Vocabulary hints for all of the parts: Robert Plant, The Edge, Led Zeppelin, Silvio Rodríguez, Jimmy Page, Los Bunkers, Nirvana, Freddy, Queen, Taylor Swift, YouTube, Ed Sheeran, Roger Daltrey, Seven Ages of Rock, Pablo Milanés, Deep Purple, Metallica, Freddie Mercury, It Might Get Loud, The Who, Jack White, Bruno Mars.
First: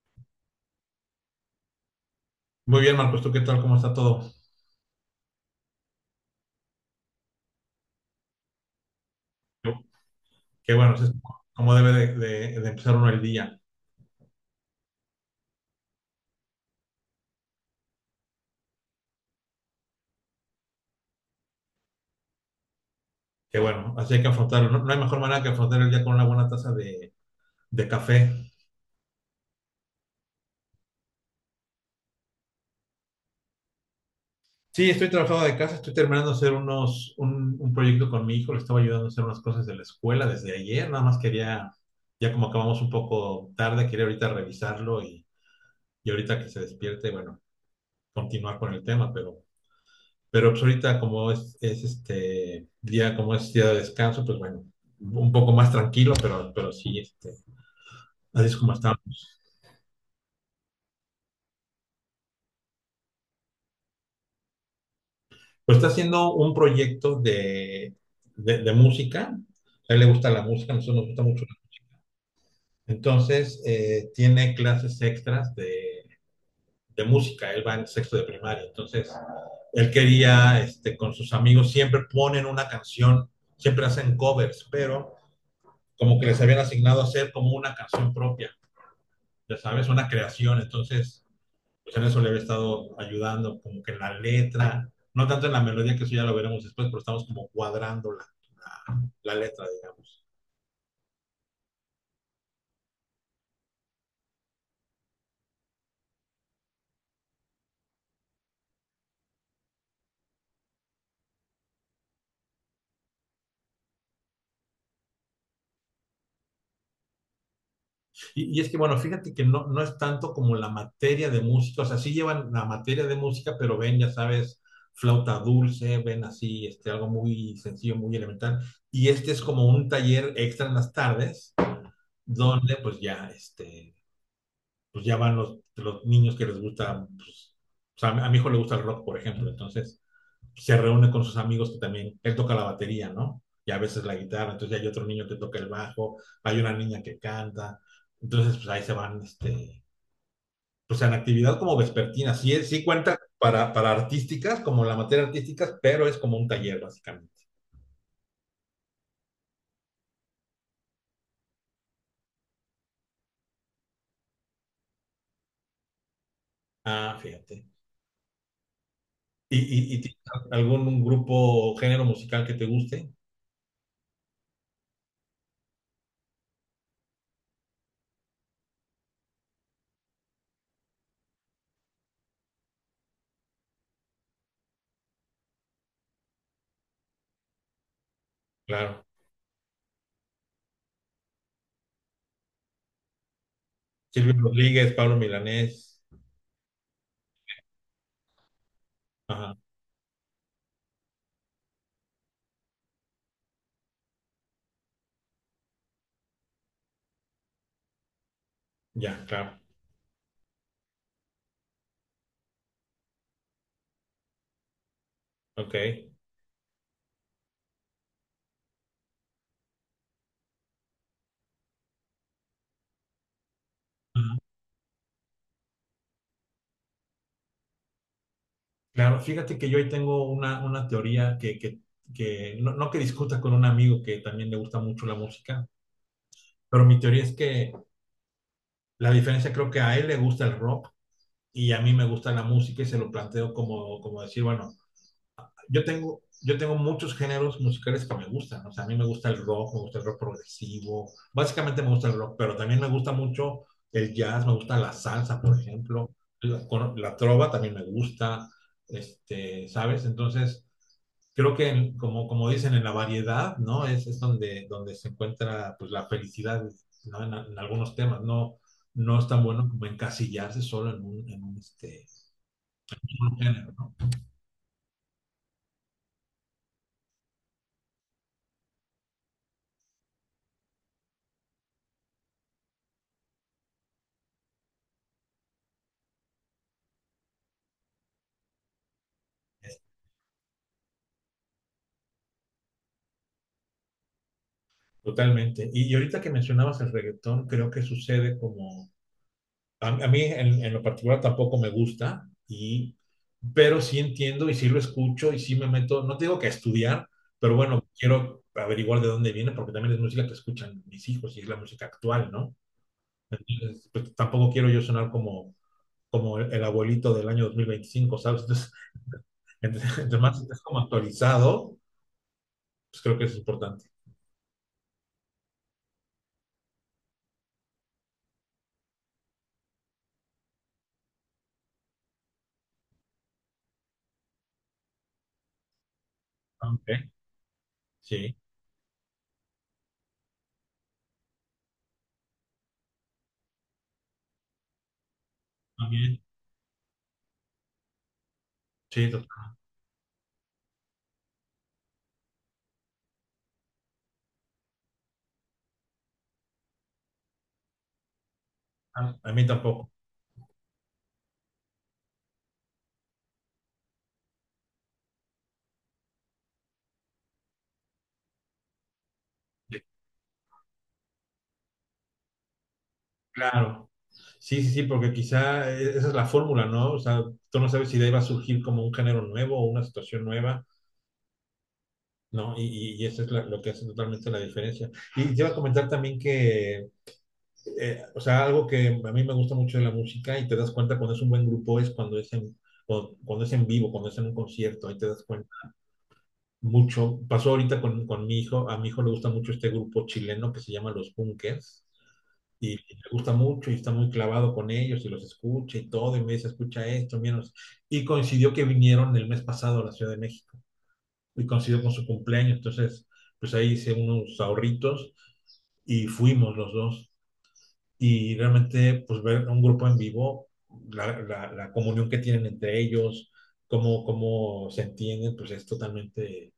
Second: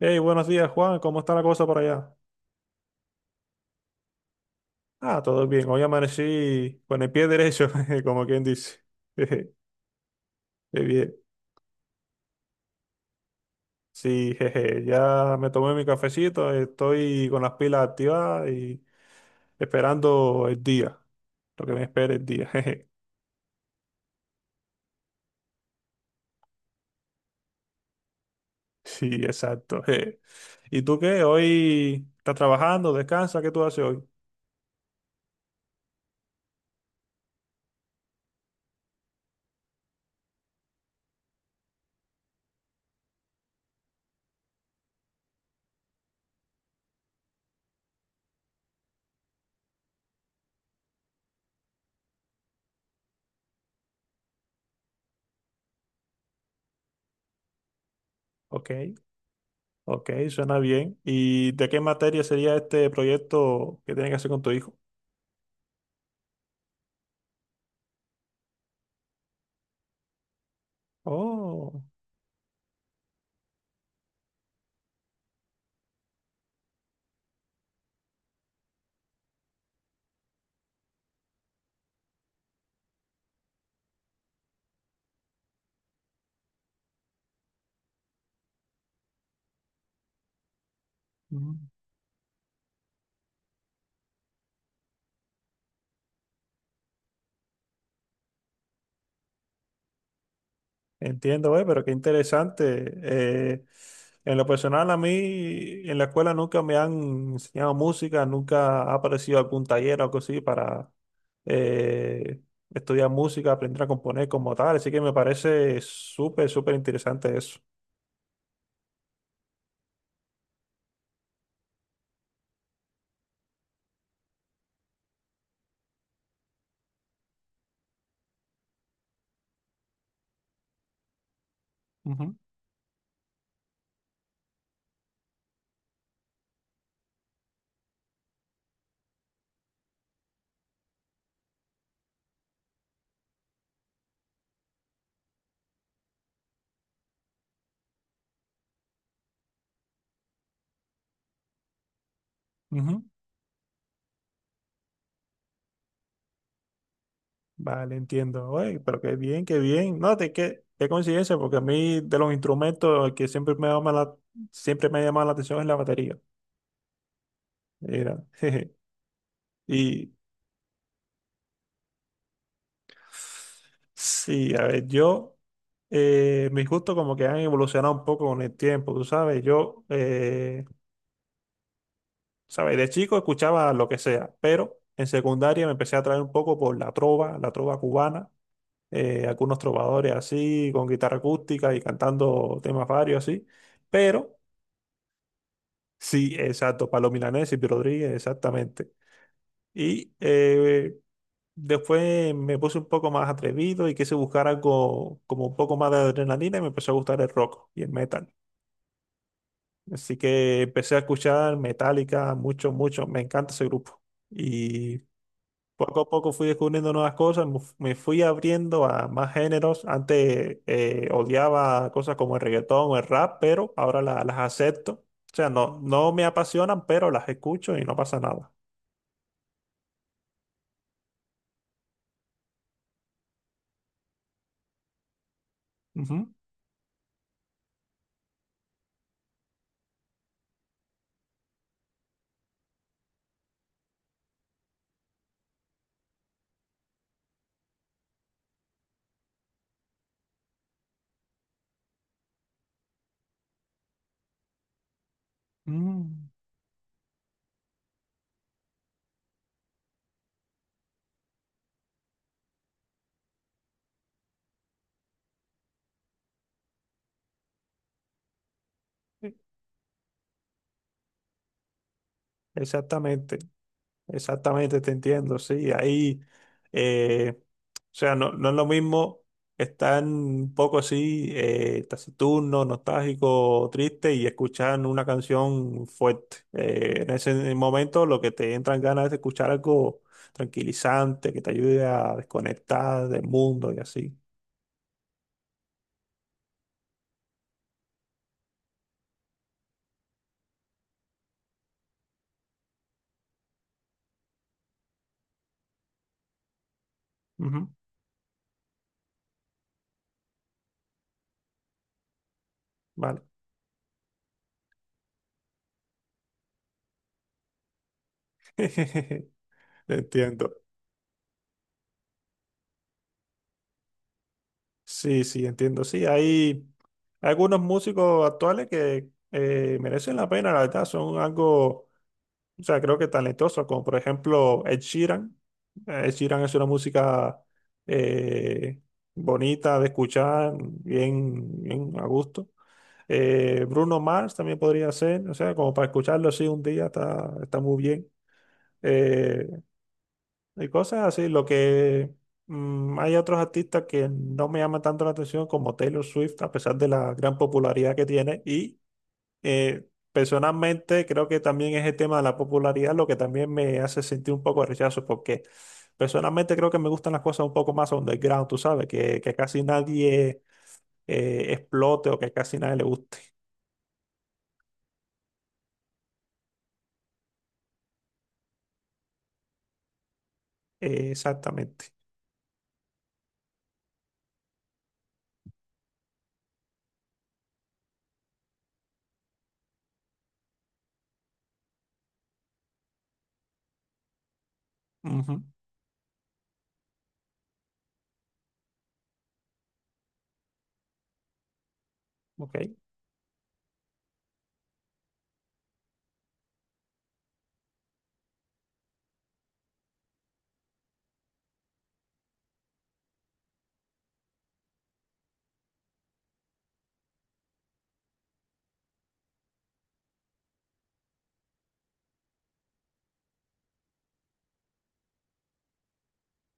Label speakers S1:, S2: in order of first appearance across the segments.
S1: Hey, buenos días, Juan. ¿Cómo está la cosa por allá?
S2: Muy bien, Marcos, ¿tú qué tal? ¿Cómo está todo?
S1: Ah, todo bien. Hoy amanecí con el pie derecho, jeje, como quien dice. Jeje.
S2: Yo- Qué
S1: Qué
S2: bueno, eso es
S1: bien.
S2: como debe de empezar uno el día.
S1: Sí, jeje. Ya me tomé mi cafecito. Estoy con las pilas activadas y esperando el día. Lo que me espera el día. Jeje.
S2: Qué bueno, así hay que afrontarlo. No hay mejor manera que afrontar el día con una buena taza de café.
S1: Sí, exacto. Jeje. ¿Y tú qué? ¿Hoy estás trabajando? ¿Descansa? ¿Qué tú haces hoy?
S2: Sí, estoy trabajando de casa, estoy terminando de hacer un proyecto con mi hijo, le estaba ayudando a hacer unas cosas de la escuela desde ayer, nada más quería, ya como acabamos un poco tarde, quería ahorita revisarlo y ahorita que se despierte, bueno, continuar con el tema, pero... Pero pues ahorita como es este día, como es día de descanso, pues bueno, un poco más tranquilo, pero sí, este, así es
S1: Ok,
S2: como estamos.
S1: ok, suena bien. ¿Y de qué materia sería este proyecto que tienes que hacer con tu hijo?
S2: Pues está haciendo un proyecto de música, a él le gusta la música, a nosotros nos gusta mucho.
S1: Oh.
S2: Entonces, tiene clases extras de música, él va en sexto de primaria, entonces él quería, este, con sus amigos, siempre ponen una canción, siempre hacen covers, pero como que les habían asignado hacer como una canción propia. Ya sabes, una creación, entonces,
S1: Mm.
S2: pues en eso le había estado ayudando, como que en la letra, no tanto en la melodía, que eso ya lo veremos después, pero estamos como cuadrando la letra, digamos.
S1: Entiendo, güey, pero qué interesante. En lo personal, a mí en la escuela nunca me han enseñado música, nunca ha aparecido algún taller o algo así para eh, estudiar música, aprender a componer como tal. Así que me parece súper, súper interesante eso.
S2: Y, es que, bueno, fíjate que no es tanto como la materia de música, o sea, sí llevan la materia de música, pero ven, ya sabes, flauta dulce, ven así, este, algo muy sencillo, muy elemental. Y este es como un taller extra en las tardes,
S1: Ujú,
S2: donde pues ya van los niños que les gusta, pues, o sea, a mi hijo le gusta el rock, por ejemplo, entonces se reúne con sus amigos que también, él toca la batería, ¿no? Y a veces la guitarra, entonces hay otro niño que toca el bajo, hay una niña que canta, entonces pues ahí se van, este, pues en actividad como vespertina, sí, sí
S1: ujú.
S2: cuenta para artísticas, como la materia artísticas, pero es como un taller básicamente.
S1: Vale, entiendo, güey, pero qué bien, qué bien. No, de qué, qué coincidencia, porque a mí de los instrumentos el que siempre me llama la, siempre me ha llamado la atención es la batería.
S2: Ah, fíjate.
S1: Mira, jeje.
S2: ¿Y
S1: Y
S2: tienes algún un grupo o género musical que te guste?
S1: Sí, a ver, yo, mis gustos como que han evolucionado un poco con el tiempo, tú sabes, yo, sabes, de chico escuchaba lo que sea, pero en secundaria me empecé a atraer un poco por la trova cubana,
S2: Claro.
S1: algunos trovadores así, con guitarra acústica y cantando temas varios así,
S2: Silvio
S1: pero
S2: Rodríguez, Pablo Milanés.
S1: sí, exacto, Pablo Milanés y Rodríguez, exactamente.
S2: Ajá.
S1: Y después me puse un poco más atrevido y quise buscar algo como un poco más de adrenalina y me empezó a gustar el rock y el metal.
S2: Ya, claro,
S1: Así que empecé a escuchar Metallica mucho, mucho. Me encanta ese grupo. Y
S2: ok.
S1: poco a poco fui descubriendo nuevas cosas, me fui abriendo a más géneros. Antes odiaba cosas como el reggaetón o el rap, pero ahora
S2: Ujú.
S1: las acepto. O sea, no, no me apasionan, pero las escucho y no pasa nada.
S2: Claro, fíjate que yo ahí tengo una teoría que no que discuta con un amigo que también le gusta mucho la música,
S1: Ujú.
S2: pero mi teoría es que la diferencia creo que a él le gusta el rock y a mí me gusta la música y se lo planteo como, como decir, bueno, yo tengo muchos géneros musicales que me gustan. O sea, a mí me gusta el rock, me gusta el rock progresivo. Básicamente me gusta el rock, pero también me gusta mucho el jazz, me gusta la salsa, por ejemplo.
S1: Mm.
S2: La trova también me gusta, este, ¿sabes? Entonces, creo que como dicen, en la variedad, ¿no? Es donde se encuentra pues, la felicidad, ¿no? En algunos temas, no es tan bueno como encasillarse solo en un
S1: Exactamente.
S2: género.
S1: Exactamente, te entiendo, sí. Ahí, eh, o sea, no, no es lo mismo estar un poco así, taciturno, nostálgico, triste y escuchar una canción fuerte. En ese momento lo que te entran ganas es de escuchar algo tranquilizante, que te ayude a desconectar del mundo y así.
S2: Totalmente. Y ahorita que mencionabas el reggaetón, creo que sucede como, a mí en lo particular tampoco me gusta, pero sí entiendo y sí lo escucho y sí me meto, no te digo que a estudiar, pero
S1: Ujú.
S2: bueno, quiero averiguar de dónde viene porque también es música que escuchan mis hijos y es la música actual, ¿no?
S1: Vale.
S2: Entonces, pues, tampoco quiero yo sonar como, el abuelito del año 2025, ¿sabes? Entonces,
S1: Te
S2: entonces, entre más
S1: entiendo.
S2: estés como actualizado, pues creo que es importante.
S1: Sí, sí, entiendo. Sí, hay algunos músicos actuales que merecen la pena, la verdad, son algo, o sea, creo que talentosos, como por ejemplo Ed Sheeran. Ed Sheeran es una
S2: Ok,
S1: música
S2: sí,
S1: eh, bonita de escuchar, bien, bien a gusto. Bruno Mars también podría ser, o sea, como para
S2: también,
S1: escucharlo así un día está, está muy bien.
S2: sí,
S1: Eh,
S2: total.
S1: y cosas así, lo que hay otros artistas que no me llaman tanto la atención como Taylor Swift, a pesar de la gran popularidad que tiene. Y
S2: A mí
S1: eh,
S2: tampoco.
S1: personalmente creo que también es el tema de la popularidad lo que también me hace sentir un poco de rechazo, porque personalmente creo que me gustan las cosas un poco más underground, tú sabes, que casi nadie explote o que casi nadie le guste.
S2: Claro, sí, sí, sí, porque quizá esa es la fórmula, ¿no? O sea, tú no sabes si de ahí va a surgir como un género nuevo o una situación nueva,
S1: Exactamente.
S2: ¿no? Y eso es lo que hace totalmente la diferencia. Y te iba a comentar también que, o sea, algo que a mí me gusta mucho de la música y te das cuenta cuando es un buen grupo es cuando cuando es en vivo, cuando es en un concierto, ahí te das
S1: Ujú.
S2: cuenta mucho. Pasó ahorita con mi hijo, a mi hijo le gusta mucho este grupo chileno que se llama Los Bunkers
S1: Ok.
S2: y le gusta mucho y está muy clavado con ellos y los escucha y todo, y me dice, escucha esto, menos. Y coincidió que vinieron el mes pasado a la Ciudad de México y coincidió con su cumpleaños, entonces pues ahí hice unos ahorritos y fuimos los dos. Y realmente pues ver a un grupo en vivo, la comunión que tienen entre ellos, cómo se entienden, pues es totalmente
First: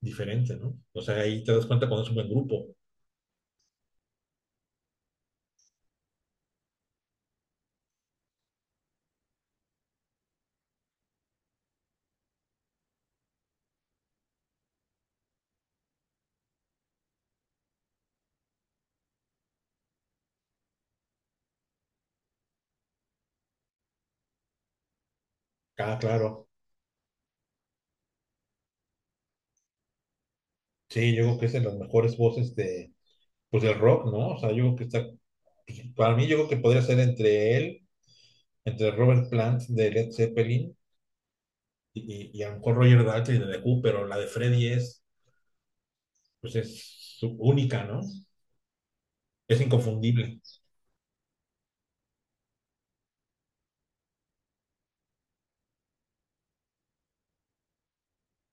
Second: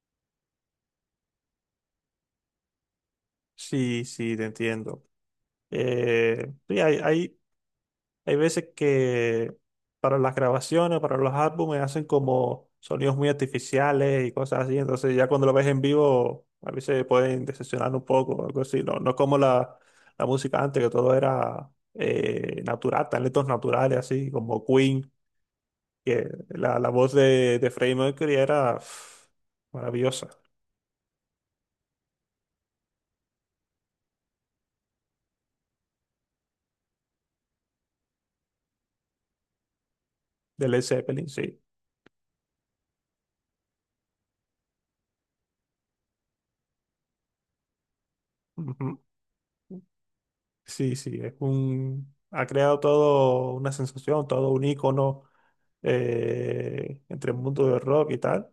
S2: diferente, ¿no? O sea, ahí te das cuenta cuando es un buen grupo.
S1: Sí, sí, te entiendo. Sí, hay veces que para las grabaciones, para los álbumes, hacen como sonidos muy artificiales y cosas así. Entonces ya cuando lo ves en vivo, a veces pueden decepcionar un poco o algo así. No, no es como la música antes, que todo era natural, talentos naturales, así como Queen,
S2: Ah,
S1: que
S2: claro.
S1: la voz de Freddie Mercury era pff, maravillosa,
S2: Sí, yo creo que es de las mejores voces de, pues el rock, ¿no? O sea, yo creo que está, pues, para mí yo creo que podría ser entre él, entre Robert Plant de Led
S1: de
S2: Zeppelin
S1: Led Zeppelin, sí.
S2: y, y a lo mejor Roger Daltrey de The Who, pero la de Freddy es, pues es única, ¿no?
S1: Ujú.
S2: Es inconfundible.
S1: Sí, sí, es un, ha creado todo una sensación, todo un icono entre el mundo del rock y tal.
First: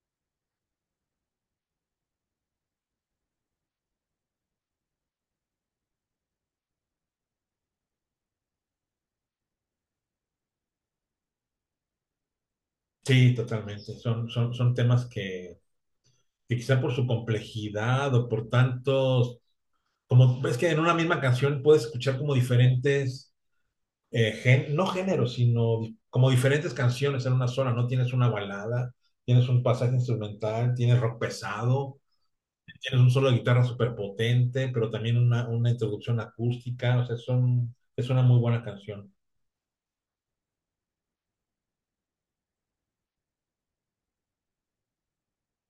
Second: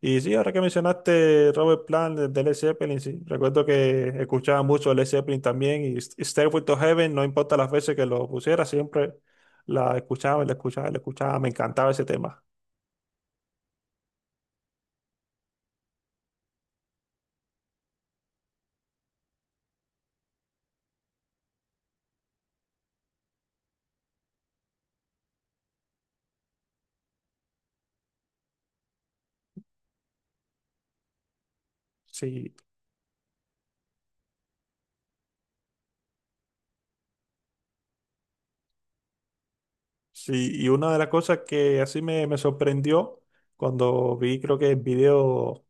S1: Y sí, ahora que mencionaste Robert Plant de Led Zeppelin, sí, recuerdo que escuchaba mucho Led Zeppelin también y Stairway to Heaven, no importa las veces que lo pusiera, siempre la escuchaba, la escuchaba, la escuchaba, me encantaba ese tema.
S2: Sí, totalmente. Son temas que quizá por su complejidad o por tantos, como ves que en una misma canción puedes escuchar como diferentes no género, sino como diferentes canciones en una sola, ¿no? Tienes una balada, tienes un pasaje instrumental, tienes rock pesado,
S1: Sí.
S2: tienes un solo de guitarra súper potente, pero también una introducción acústica, o sea, son, es una muy buena canción.
S1: Sí, y una de las cosas que así me sorprendió cuando vi, creo que el video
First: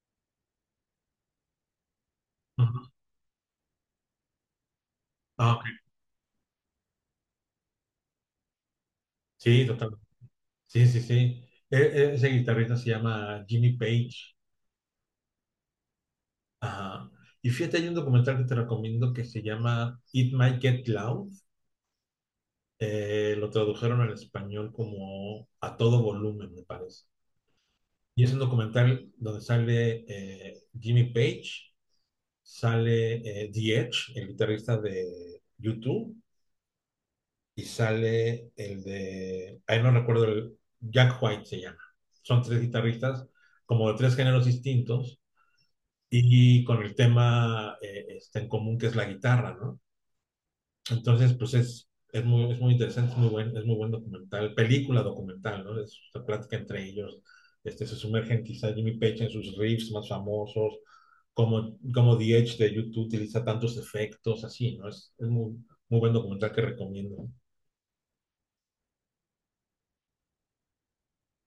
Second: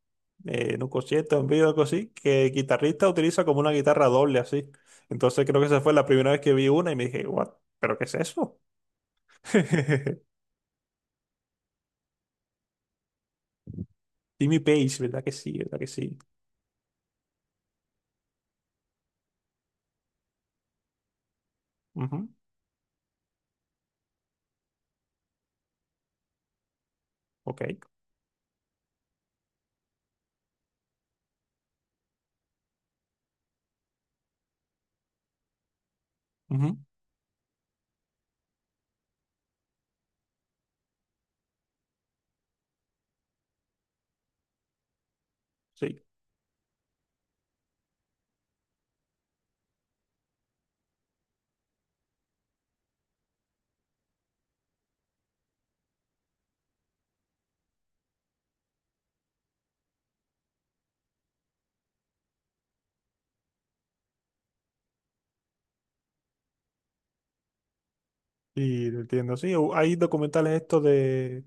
S1: en un concierto, un video algo así, que el
S2: Ujú.
S1: guitarrista utiliza como una guitarra doble así. Entonces
S2: Ah,
S1: creo
S2: ok.
S1: que esa fue la primera vez que vi una y me dije, what, ¿pero qué es eso?
S2: Sí, totalmente. Sí, sí, sí. Ese guitarrista se llama Jimmy Page.
S1: Jimmy Page, ¿verdad que sí? ¿Verdad que sí?
S2: Ajá. Y fíjate, hay un documental que te recomiendo que se llama It Might Get Loud.
S1: Ujú.
S2: Lo tradujeron al español como a todo volumen, me parece.
S1: Ok.
S2: Y es un documental donde sale Jimmy Page, sale The Edge, el guitarrista de YouTube,
S1: Ujú.
S2: y sale el de, ahí no recuerdo, el Jack White se llama. Son tres guitarristas como de tres géneros distintos
S1: Sí.
S2: y con el tema este, en común que es la guitarra, ¿no? Entonces, pues es muy interesante, es muy buen documental, película documental, ¿no? Es una plática entre ellos. Este, se sumergen quizá Jimmy Page en sus riffs más famosos, como The Edge de YouTube utiliza tantos efectos, así, ¿no? Es muy, muy buen documental que recomiendo.
S1: Y lo entiendo, sí. Hay documentales estos de,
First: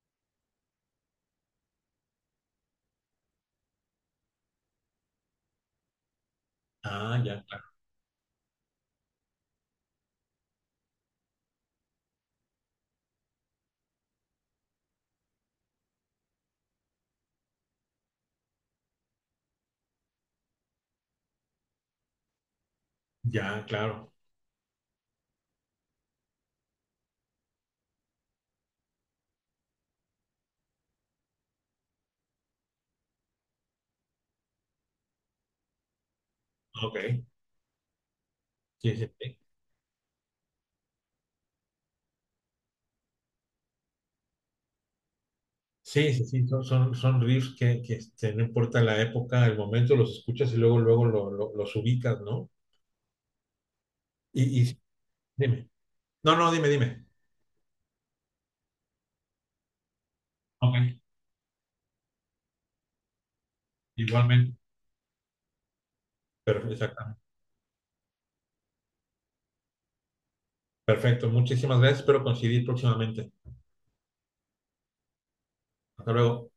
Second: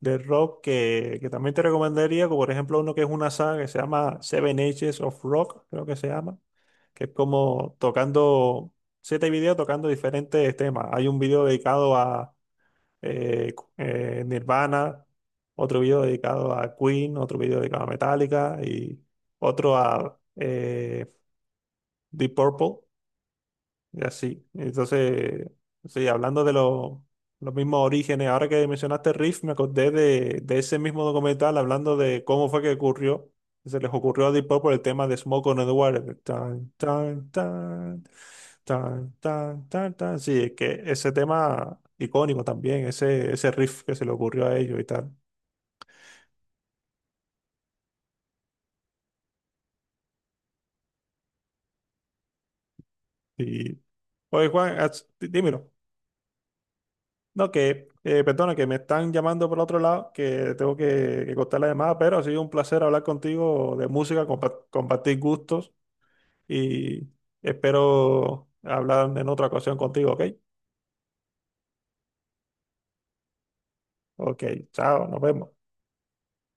S1: de rock que también te recomendaría, como por ejemplo uno que es una saga que se llama Seven Ages of Rock, creo que se llama que es
S2: Ah, ya, claro.
S1: como tocando, siete videos tocando diferentes temas. Hay un video dedicado a Nirvana, otro video dedicado a Queen, otro video dedicado a Metallica y otro a Deep Purple.
S2: Ya,
S1: Y
S2: claro.
S1: así. Entonces, sí, hablando de los mismos orígenes, ahora que mencionaste Riff, me acordé de ese mismo documental hablando de cómo fue que ocurrió, que se les ocurrió a Deep Purple el tema de Smoke on the Water. Tan,
S2: Ok.
S1: tan, tan,
S2: Sí, sí,
S1: tan,
S2: sí.
S1: tan, tan, tan. Sí, es que ese tema icónico también, ese riff que se le ocurrió a ellos y tal.
S2: Sí, sí, sí, Son riffs que este, no importa la época, el momento, los escuchas y luego, luego los ubicas, ¿no?
S1: Y, oye,
S2: Y,
S1: Juan,
S2: y dime.
S1: dímelo.
S2: No, no, dime, dime.
S1: No, que, perdona, que me están llamando por otro lado, que tengo
S2: Ok.
S1: que cortar la llamada, pero ha sido un placer hablar contigo de música,
S2: Igualmente,
S1: compartir gustos
S2: perfecto
S1: y
S2: exactamente.
S1: espero hablar en otra ocasión contigo, ¿ok?
S2: Perfecto, muchísimas gracias. Espero coincidir próximamente.
S1: Ok, chao, nos vemos.
S2: Hasta luego.